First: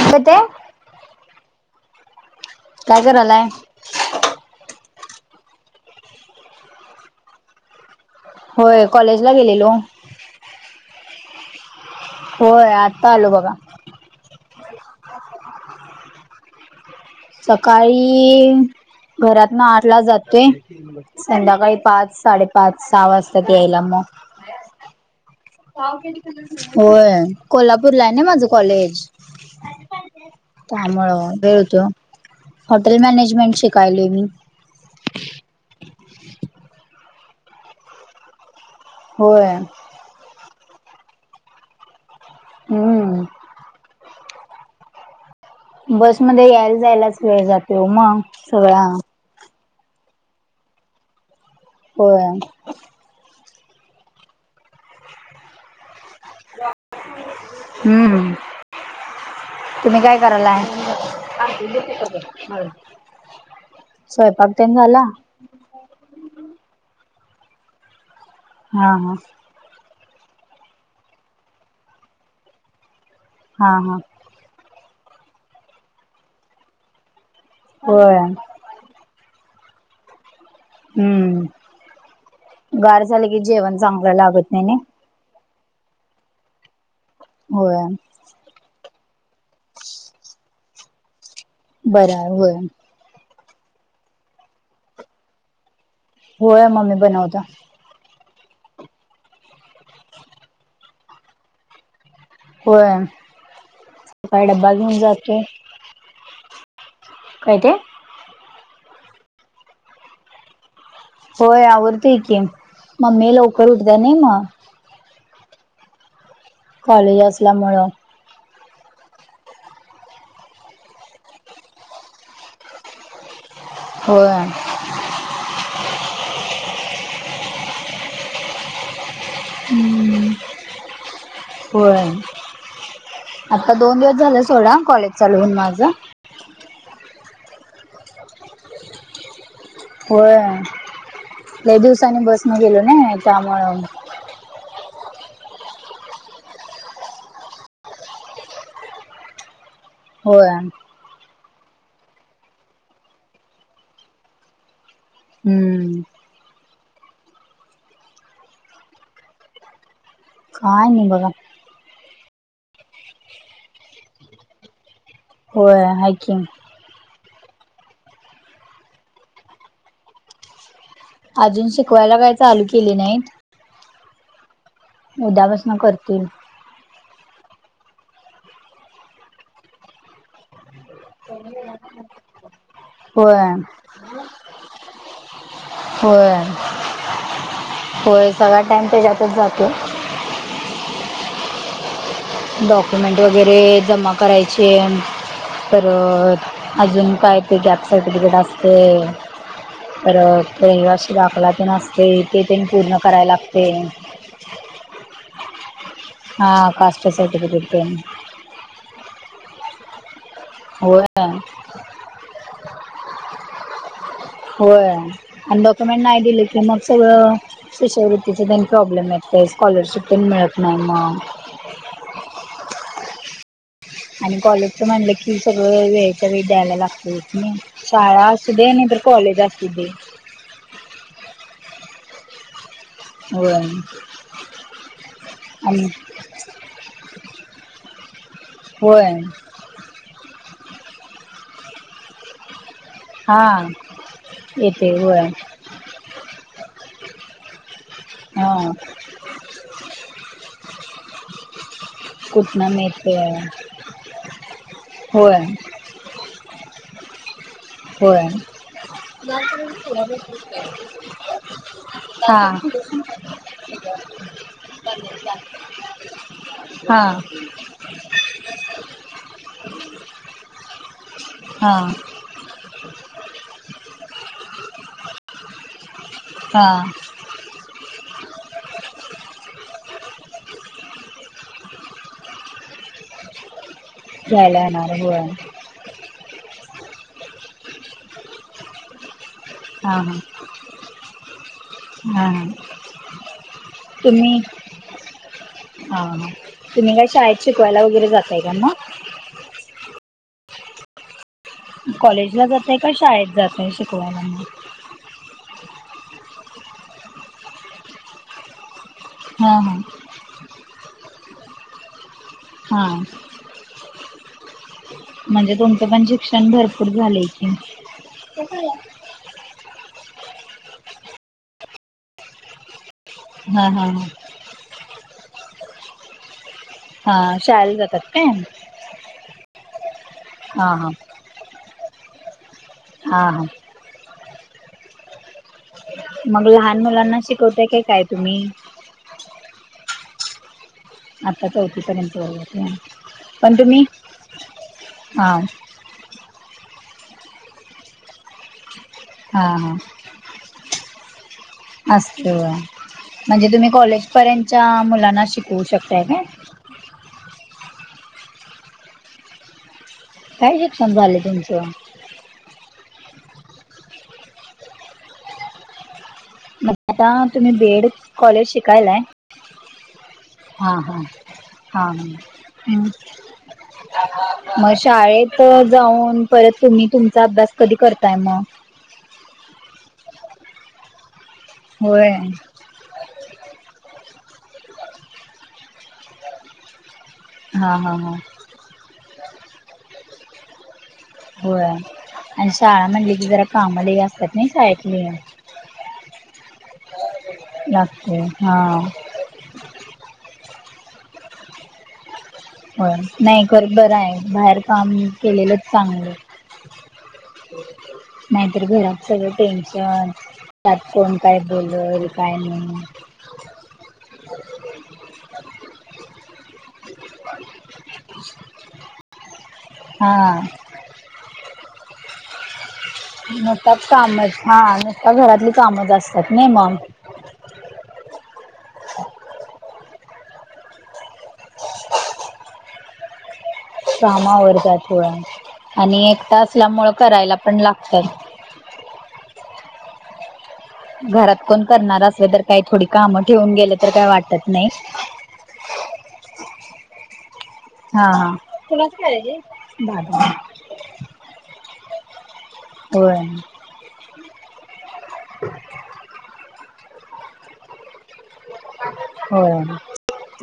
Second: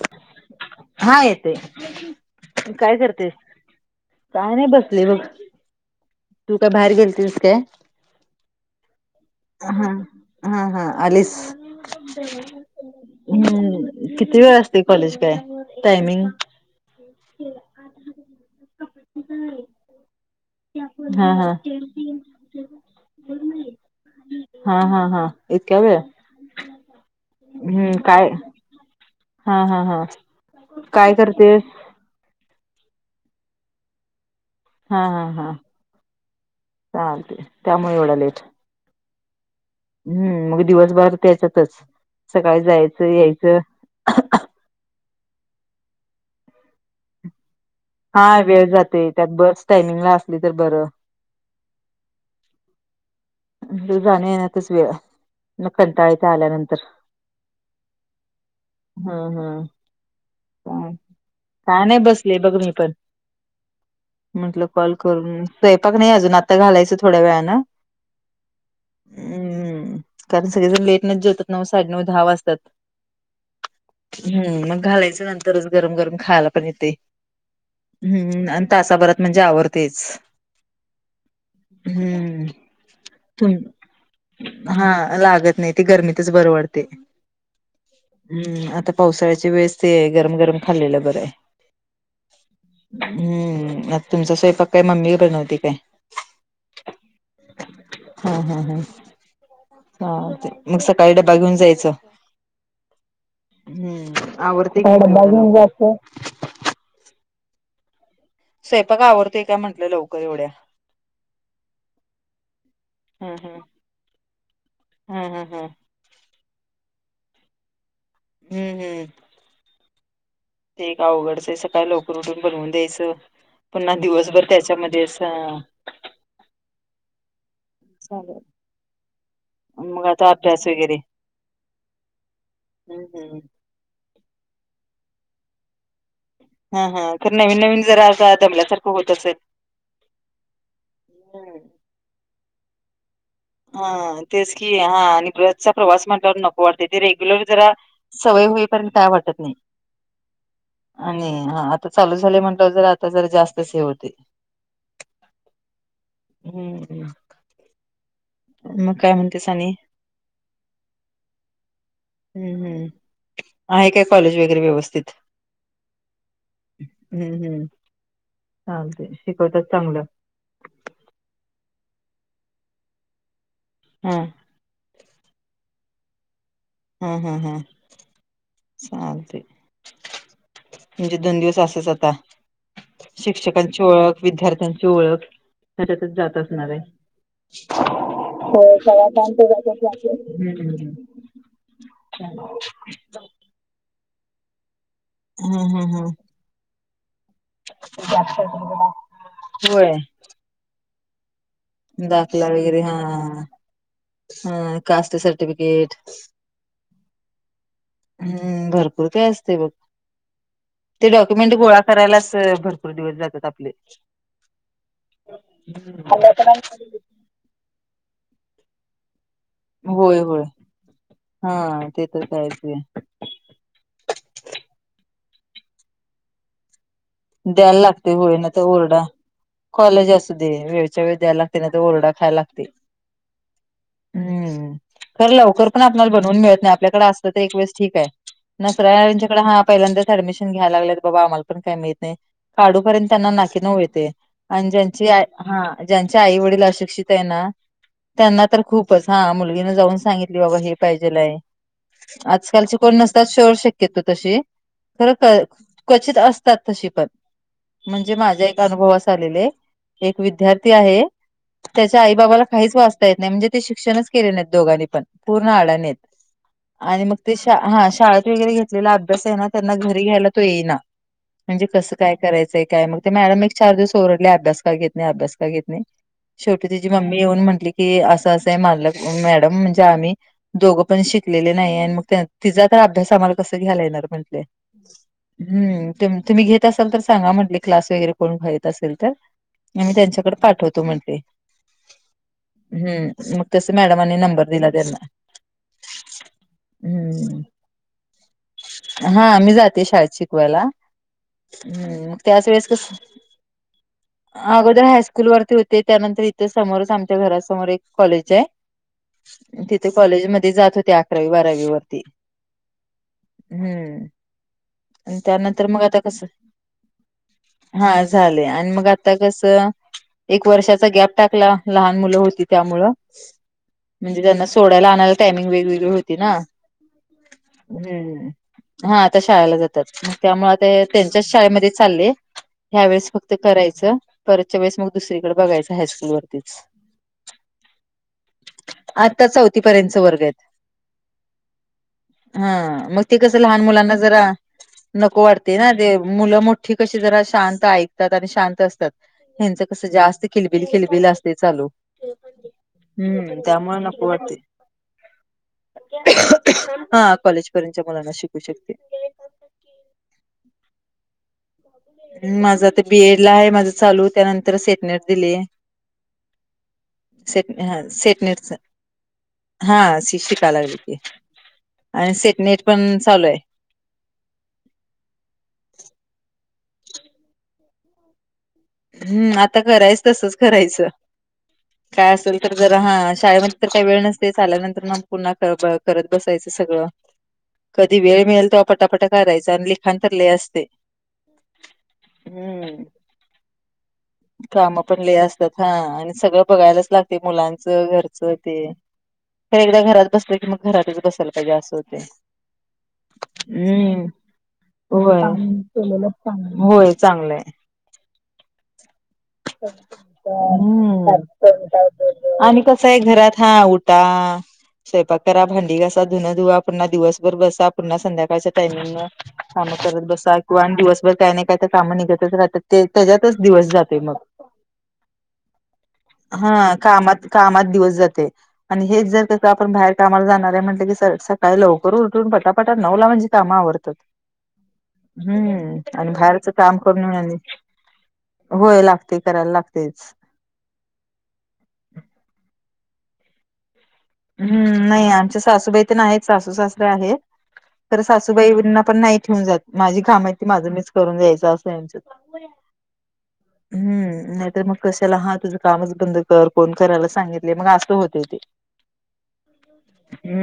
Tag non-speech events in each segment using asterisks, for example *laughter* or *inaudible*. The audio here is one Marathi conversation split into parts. काय ते? हा येते काय करतेस काय नाही बसले बघ. तू काय बाहेर गेलतीस काय? होय कॉलेज ला गेलेलो. हा हा हा आलीस. होय आता आलो बगा. हम्म किती वेळ असते कॉलेज काय टायमिंग. सकाळी घरातन आठला जातोय. हा हा संध्याकाळी पाच साडेपाच सहा वाजतात यायला मग. हा हा हा. इतक्या वेळ होय, हम्म कोल्हापूरला हाय ना काय माझं कॉलेज. हा हा हा त्यामुळ काय वेळ करतेस होतोय वो. हॉटेल मॅनेजमेंट शिकायलोय मी. हां, हां, हां. *unintelligible* चालतय त्यामुळ एवढा लेट. होय. हम्म, मग दिवसभरात त्याच्यातच, सकाळी जायचं, हम्म यायचं. बसमध्ये यायला, जायलाच वेळ जातोय वो मग हा वेळ सगळा. जाते त्यात बस टायमिंगला असली तर बरं. होय. म्हणजे जाण्या-येन्यातच वेळ, मग कंटाळा येतय आल्यानंतर. हम्म. हम्म हम्म तुम्ही काय करालाय? काय नाही बसले बघ मी पण स्वयंपाक म्हंटलं त्यनं कॉल झाला? करून स्वयंपाक नाही अजून, आता घालायचं थोड्या वेळानं. हा, हा. हम्म. कारण सगळेजण लेटनच जेवतात नव्ह साडेनऊ, दहा वाजत्यात. हा, हा. हम्म, मग घालायचं नंतरच गरम -गरम खायला पण येतय, होय हम्म आण तासाभरात म्हणजे आवरतयच. हम्म हम्म गार झाल. तुम, हा लागत नाही ते गर्मीतच बर वाटतय. होय. हम्म, आता पावसाळ्याच्या वेळेस ते गरम -गरम खाल्लेलं बरं हाय. बर हाय होय. हम्म, मग तुमचा स्वयंपाक काय मम्मी बनवते काय? होय मम्मी बनवत्या. हा, हा, ह, हा ते मग सकाळी डबा घेऊन जायचं? होय हम्म सकाळी आवरते कि, घेऊन काय डब्बा जाते घेऊन जायचं. काय ते? स्वयंपाक आवरतोय काय म्हटलं लवकर एवढ्या? होय, आवरतोय की, मम्मी हम्म हम्म लवकर उठतीया नाही मग. हम्म, हम्म, हम. कॉलेज असल्यामुळं. हम्म, हम्म. ते एक अवघडचं हाय सकाळी लवकर उठून बनवून द्यायचं, पुन्हा होय दिवसभर त्याच्यामध्येच. हा. चालल, मग आता अभ्यास वगैरे. होय, हम्म हम्म. आता दोन दिवस झाल सोडा, कॉलेज चालु होऊन माझ. हा, हा खर नवीन- नवीन जरा अस दमल्या सारखं होत असेल? होय, हम्म लई दिवसानी बसने गेलो नई. हा तेच की, हा आणि बसचा प्रवास म्हटल्यावर नको वाटतय. ते रेग्युलर जरा सवय होईपर्यंत काय वाटत नाही. होय आणि हा आता चालू झाले म्हंटल जर आता जरा जास्त च हे होते. हम्म हम्म मग काय म्हणते स आणि काय नाही बघा. हम्म हम्. आहे काय कॉलेज वगैरे व्यवस्थित? होय, हाय की. हम्म हम्म. चालते शिकवतात चांगल. अजून शिकवायला काय चालू केले नाहीत. हां उद्यापासून करतील. हम्म हम्म हम् चालतेय. म्हणजे दोन दिवस असेच आता. होय शिक्षकांची ओळख विद्यार्थ्यांची ओळख त्याच्यातच होय जात असणार आहे. होय सगळा टाइम त्याच्यातच जातो *unintelligible* डॉक्युमेंट वगैरे जमा करायचे आणि तर हम्म हम्म. अजून काय ते गॅप सर्टिफिकेट असते होय तर त रहिवाशी दाखला पण असते. ते दाखला पण वगैरे हा पूर्ण करायला लागते. हा. कास्ट सर्टिफिकेट हा कास्ट सर्टिफिकेट पण हम्म भरपूर काय असते बघ. ते होय डॉक्युमेंट गोळा करायलाच भरपूर दिवस जातात आपले. होय आणि डॉक्युमेंट नाही दिले की मग सगळ. शिष्यवृत्तीचे त्यांनी प्रॉब्लेम येत स्कॉलरशिप प होय होय. मिळत नाही मग. हा ते तर कायच आहे. आणि कॉलेजच म्हणल की सगळ वेळच्या वेळ द्यायला लागत. मग द्यायला लागते शाळा होय अस ना असू दे नाही तर ओरडा कॉलेज असू दे. कॉलेज असू वेळच्या वेळ द्यायला लागते नाही तर ओरडा खायला लागते. होय हम्म. खर लवकर पण आणि आपल्याला बघ लोन मिळत नही. आपल्याकडे असत एक ठीक आहे. होय पहिल्यांदाच एडमिशन घ्याय लाग बाबा आमला पण, का माहित नाही काढू पर्य त्यांना नाकी हा नव येते आणि येते ज्यांची होय हा ज्यांचे आई वडील अशिक्षित आहे ना, त्यांना तर हा खूपच, हा मुलगीने जाऊन सांगितली, बाबा हे पाहिजेलाय.. कुठनं आजकालचे कोण मिळते नसताात शोर शक्यतो तशे खर होय तर क्वचित असतात तशे पण, म्हणजे होय माझ्या एक अनुभवास आलेले एक विद्यार्थी आहे. त्याच्या आई हा बाबाला काहीच वाचता येत नाही म्हणजे ते शिक्षणच केले नाहीत दोघांनीपण, पूर्ण आडाणीत हा आणि मग ते श हा शाळेत वगैरे घेतलेला अभ्यास आहे ना त्यांना घरी घ्यायला तो येईना. म्हणजे हा कस काय करायचय काय मग, ते मॅडम एक चार दिवस ओरडले अभ्यास का घेत नाही अभ्यास का घेत नाही. हा शेवटी तिची मम्मी येऊन म्हटली की अस अस माझ मॅडम म्हणजे आम्ही दोघपण शिकलेले नाही आणि मग तिचा तर अभ्यास आम्हाला कस घ्यायला येणार. म्ह घ्यायला येणार होय तुम् घे असाल तर सांगा म्हटले क्लास वगैरे कोण घे यत असेल तर, आ मी हा हा हा त्यांच्याकडे पाठवतो म्हणते. हा. हम्म, मग तस मॅडमनी तुम्ही नंबर दिला त्यांना. हा हा तुम्ही काय हम्म शाळेत शिकवायला वगैरे जातय का मग? हा मी जाते शाळेत शिकवायला. हम्म, मग त्याच कॉलेजला वेळेस जाताय कस का शाळेत जाताय शिकवायला मग अगोदर हायस्कूल स्कूल वरती होते त्यानंतर इथं समोरच आमच्या घरासमोर एक कॉलेज आहे. हा तिथे हा कॉलेज मध्ये जात होते अकरावी, बारावी वरती. हा हम्म, आणि त्यांना म्हणजे तुमचं आता पण कस? शिक्षण भरपूर झालंय की हा झालय आता कस एक वर्षाचा गॅप टाकला लहान मुलं होती त्यामुळं. हा हा. म्हणजे त्यांना सोडायला आणायला टायमिंग वेगवेगळी होती ना. हां हां शाळेला जातात काय हम्म, हा आता शाळाला जातात. त्यामुळे हां ते हां त्यांच्याच शाळेमध्ये चालले ह्यावेेळेस हां फक्त हां करायच. परतच्या वेळेस मग दुसरीकडे बघायचं हायस्कूल मग वरतीच. लहान मुलांना शिकवताय काय काय तुम्ही आत्ता चौथी पर्यंत वर्ग हेत. आता चौथीपर्यंत हा वगैरे मग ते कस पण लहान तुम्ही मुलांना जरा नको हां वाटते ना ते मुलं मोठी कशी जरा शांत ऐकतात आणि शांत असतात. हां ह्यांचं हां कस जास्ती खिलबिल, खिलबिल असते चालू. असत हम्म म्हणजे तुम्ही त्यामुळे कॉलेज नको वाटते पर्यंतच्या मुलांना शिकवू शकताय का? हा कॉलेज पर्यंतच्या मुलांना शिकू शकते. काय शिक्षण झालंय तुमच? माझ ते बी, ए, ड ला आहे माझं चालू त्यानंतर सेटनेट दिलीये. मग आता तुम्ही बी, ए, हा ड कॉलेज सेटनेटच शिकायलाय? हा शी शिकाय लागली हां की हां हां आणि सेटनेट पण चालू आहे. म शाळेत जाऊन परत तुम्ही तुमचा अभ्यास कधी करताय मग? हम्म, आता करायच तसच करायच होय काय असेल तर जर हा शाळेमध्ये तर काही वेळ नसते आल्यानंतर मग पुन्हा करत बसायचं सगळं. हा हा कधी हा वेळ मिळेल तवा पटापटा करायच आणि लिखान तर लय असते. होय अण हम्म शाळा म्हणली की जरा काम लई अ काम पण लय असतात हा आणि सगळं बघायलाच लागते मुलांचं लागते घरच हा ते तर एकदा घरात बसले की मग घरातच बसायला पाहिजे असं होते. हो नाही खर बरं हम्म आहे बाहेर काम होय. काम केलेलंच चांगलं. केलेलंच होय चांगलंय. नाहीतर घरात सगळ हम्म, बोलल काय आणि नाही कस आहे घरात हा उठ टा स्वयंपाक करा, भांडी घासा, धुन धुवा पुन्हा दिवसभर बसा पुन्हा संध्याकाळच्या टाइमिंग न काम करत बसा हा किंवा दिवसभर काही न काही काय काम निघतच राहतात ते त्याच्यातच दिवस नुसता जातोय मग. कामच हा नाही तर घरातली कामंच असतात ना हा मग कामात कामात दिवस जाते. आणि हेच जर का आपण बाहेर कामाला जाणार आहे म्हटलं की सकाळी लवकर उलटून पटापटा नऊला म्हणजे काम आवरतात काम आवरतात होय हम्म आणि एकटा बाहेरच काम असल्यामुळे करून मिळा करायला पण लागतात होय लागते करायला लागतेच. घरात कोण करणार असल तर काही थोडी काम ठेवून गेले तर काय वाट हम्म, नाही आमच्या सासूबाई तर नाहीत, सासू, सासरे आहेत. तरं हा हा सासूबाईंना पण नाही ठेवून जात माझी काम दादा आयत ती माझं मीच करून जायचं अस आय. *inaudible* होय. हम्म नाय तर मग कशाला हा तुझं कामच बंद कर कोण करायला सांगितले मग असं होतय ते. होय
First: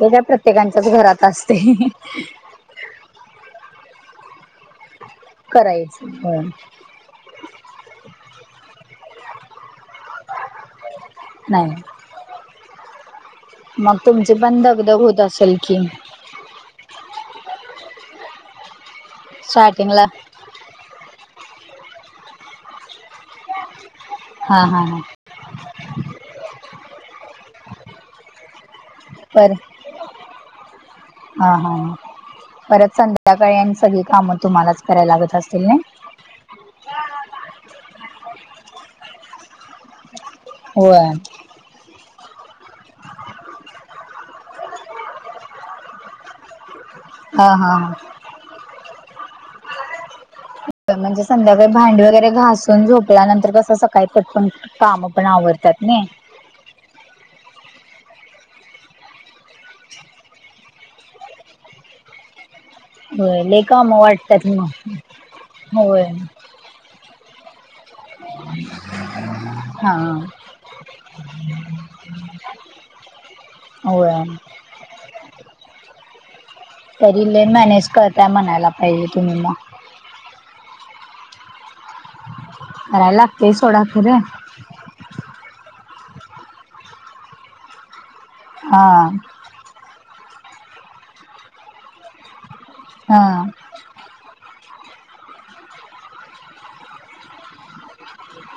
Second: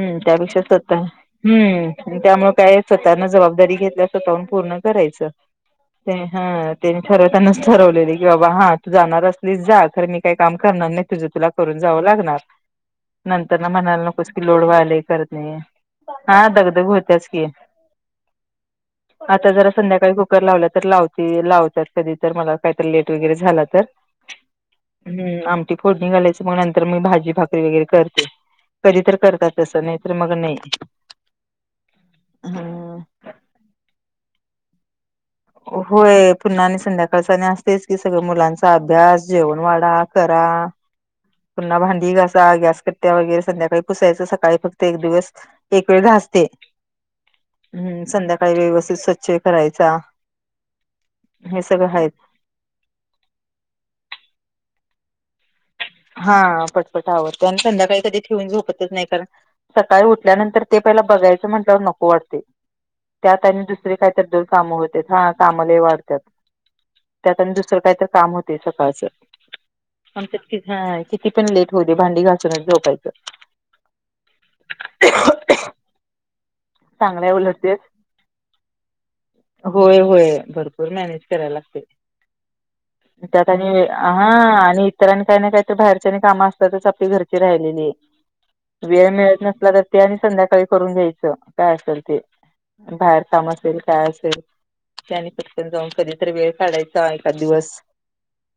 ते का त्यापेक्षा प्रत्येकांच्याच स्वतः घरात आसतय. हम्म त्यामुळे काय स्वतः न जबाबदारी घेतल्या स्वतःहून पूर्ण करायचं करायचं ते होय हा. ठरवताणाच ठरवलेले की बाबा हा तू जाणार असलीस जा खरं मी काय काम करणार नाय. तुझं तुला करून नाही जावं लागणार नंतर ना मग म्हणायला नकोस तुमची कि पण लोड व्हायलाय दगदग होत करत असेल नाय. की हा दगदग होत्याच की आता जरा स्टार्टिंगला संध्याकाळ ब कुकर लावल्या तर लावते लावतात कधी तर मला काय तर लेट वगैरे झाला तर. हा हा हा. हम् आमटी फोडणी घालायच मग नंतर मी भाजी भाकरी वगैरे करते. कधी तर पर करतात तसं नाय तर मग नाय. त्या काळी आणि सगळी कामं तुम्हालाच करायला लागत असतील ना होय पुन्हा आणि संध्याकाळच आणि असतंयच की सगळ मुलांचा अभ्यास जेवण वाढा करा. होय. पुन्हा भांडी घासा गॅस कट्ट्या वगैरे संध्याकाळी पुसायचं सकाळी फ क्त एक दिवस एक वेळ घास ते हा हा हा संध्या काळी व्यवस्थित स्वच्छ करायचा. म्हणजे हे संध्याकाळी सगळं भांडी आहे वगैरे घासून झोप त्यानंतर कसं सकाळी पटपण काम पण आवरत्यात नाई. हा पटपट आवारते आणि संध्याकाळी कधी ठेऊून झोपतच नाय कारण सकाळी उठल्यानंतर ते पहिल बघायचं म्हटल्यावर नको वाटते. होय त्यात लय आणि काम दुसरे काही तर जोड वाटतात काम मग होतेत काम लय होय वाढत्यात. त्यात आणि दुसरं कायतरी काम होतंय सकाळच. हा आमच्या हा किती पण लेट होऊदे भांडी घासूनच झोपायच. व्हय. तरी चांगलंय लय उलट ते मॅनेज करताय म्हणायला पाहिजे तुम्ही म. होय होय भरपूर मॅनेज कराय लागतंय. करायला त्यात लागते आणि सोडा खरं हा आणि इतरां आणि काय ना काय तर बाहेरच्या काम असतातच आपली घरची राहिलेली हा वेळ मिळत नसला तर ते आणि संध्याकाळी करून घ्यायचं काय असेल ते हा बाहेर हा काम असेल काय असेल ते आणि पटकन जाऊन कधीतरी वेळ काढायचा एखाद दिवस.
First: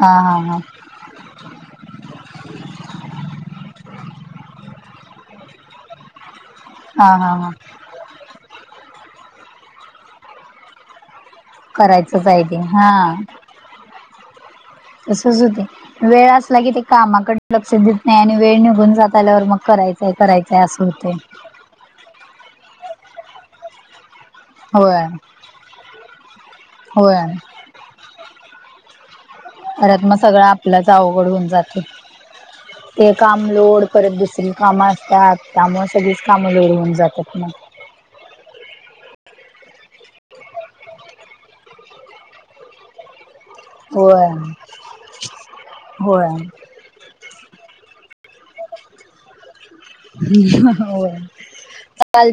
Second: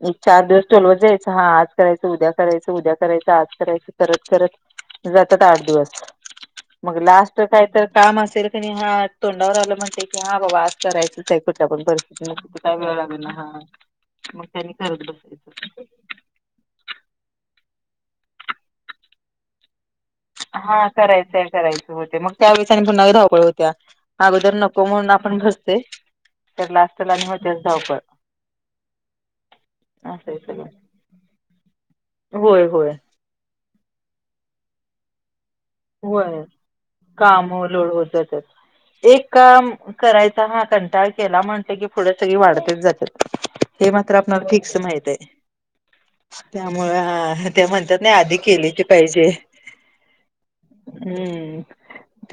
हा हा चार हा दिवस टोलवत जा हा आज करायचं उद्या करायचं उद्या करायचं आज करायचं करत करत जातात आठ दिवस. मग हा लास्ट हा काय तर काम असेल क नाय हा तोंडावर आल म्हणते की हा बाबा आज करायचंच आय. कुठल्या पण करायचंच परिस्थिती मग आहे ते किती का हा वेळ लागेना हा. मग त्यांनी करत तसच बसायचं हुतंय वेळ असला की ते कामाकड लक्ष देत नाय आणि वेळ निघून जात आल्यावर मग करायच. हा करायचाय करायचाय होते मग त्यावेळेस पुन्हा आणि धावपळ होतिया. अगोदर नको होय म्हणून आपण घसतोय तर लास्ट ला होय म तेच धावपळ. परत म असं आहे सगळं आपलंच अवघड हुन जाते. होय होय ते काम लोड परत दुसरी कामं असतात त्यामुळं सगळीच होय कामं लोड होऊन जात्यात काम मग. लोड वर जातात. एक काम करायचा हा कंटाळ केला म्हणते की पुढे सगळी वाढतच जात्यात. हे मात्र होय आपणाला फिक्स माहित ये. होय त्यामुळ अ ते म्हणतात नाय आधी केलेची पाहिजे. *unintelligible* हम्म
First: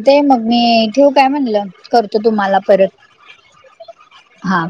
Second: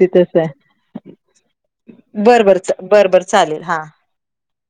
ते तस आहे. मम्मी ठेवू काय म्हणलं करते बर तुम्हाला बर बर बर चालेल हा. परत हा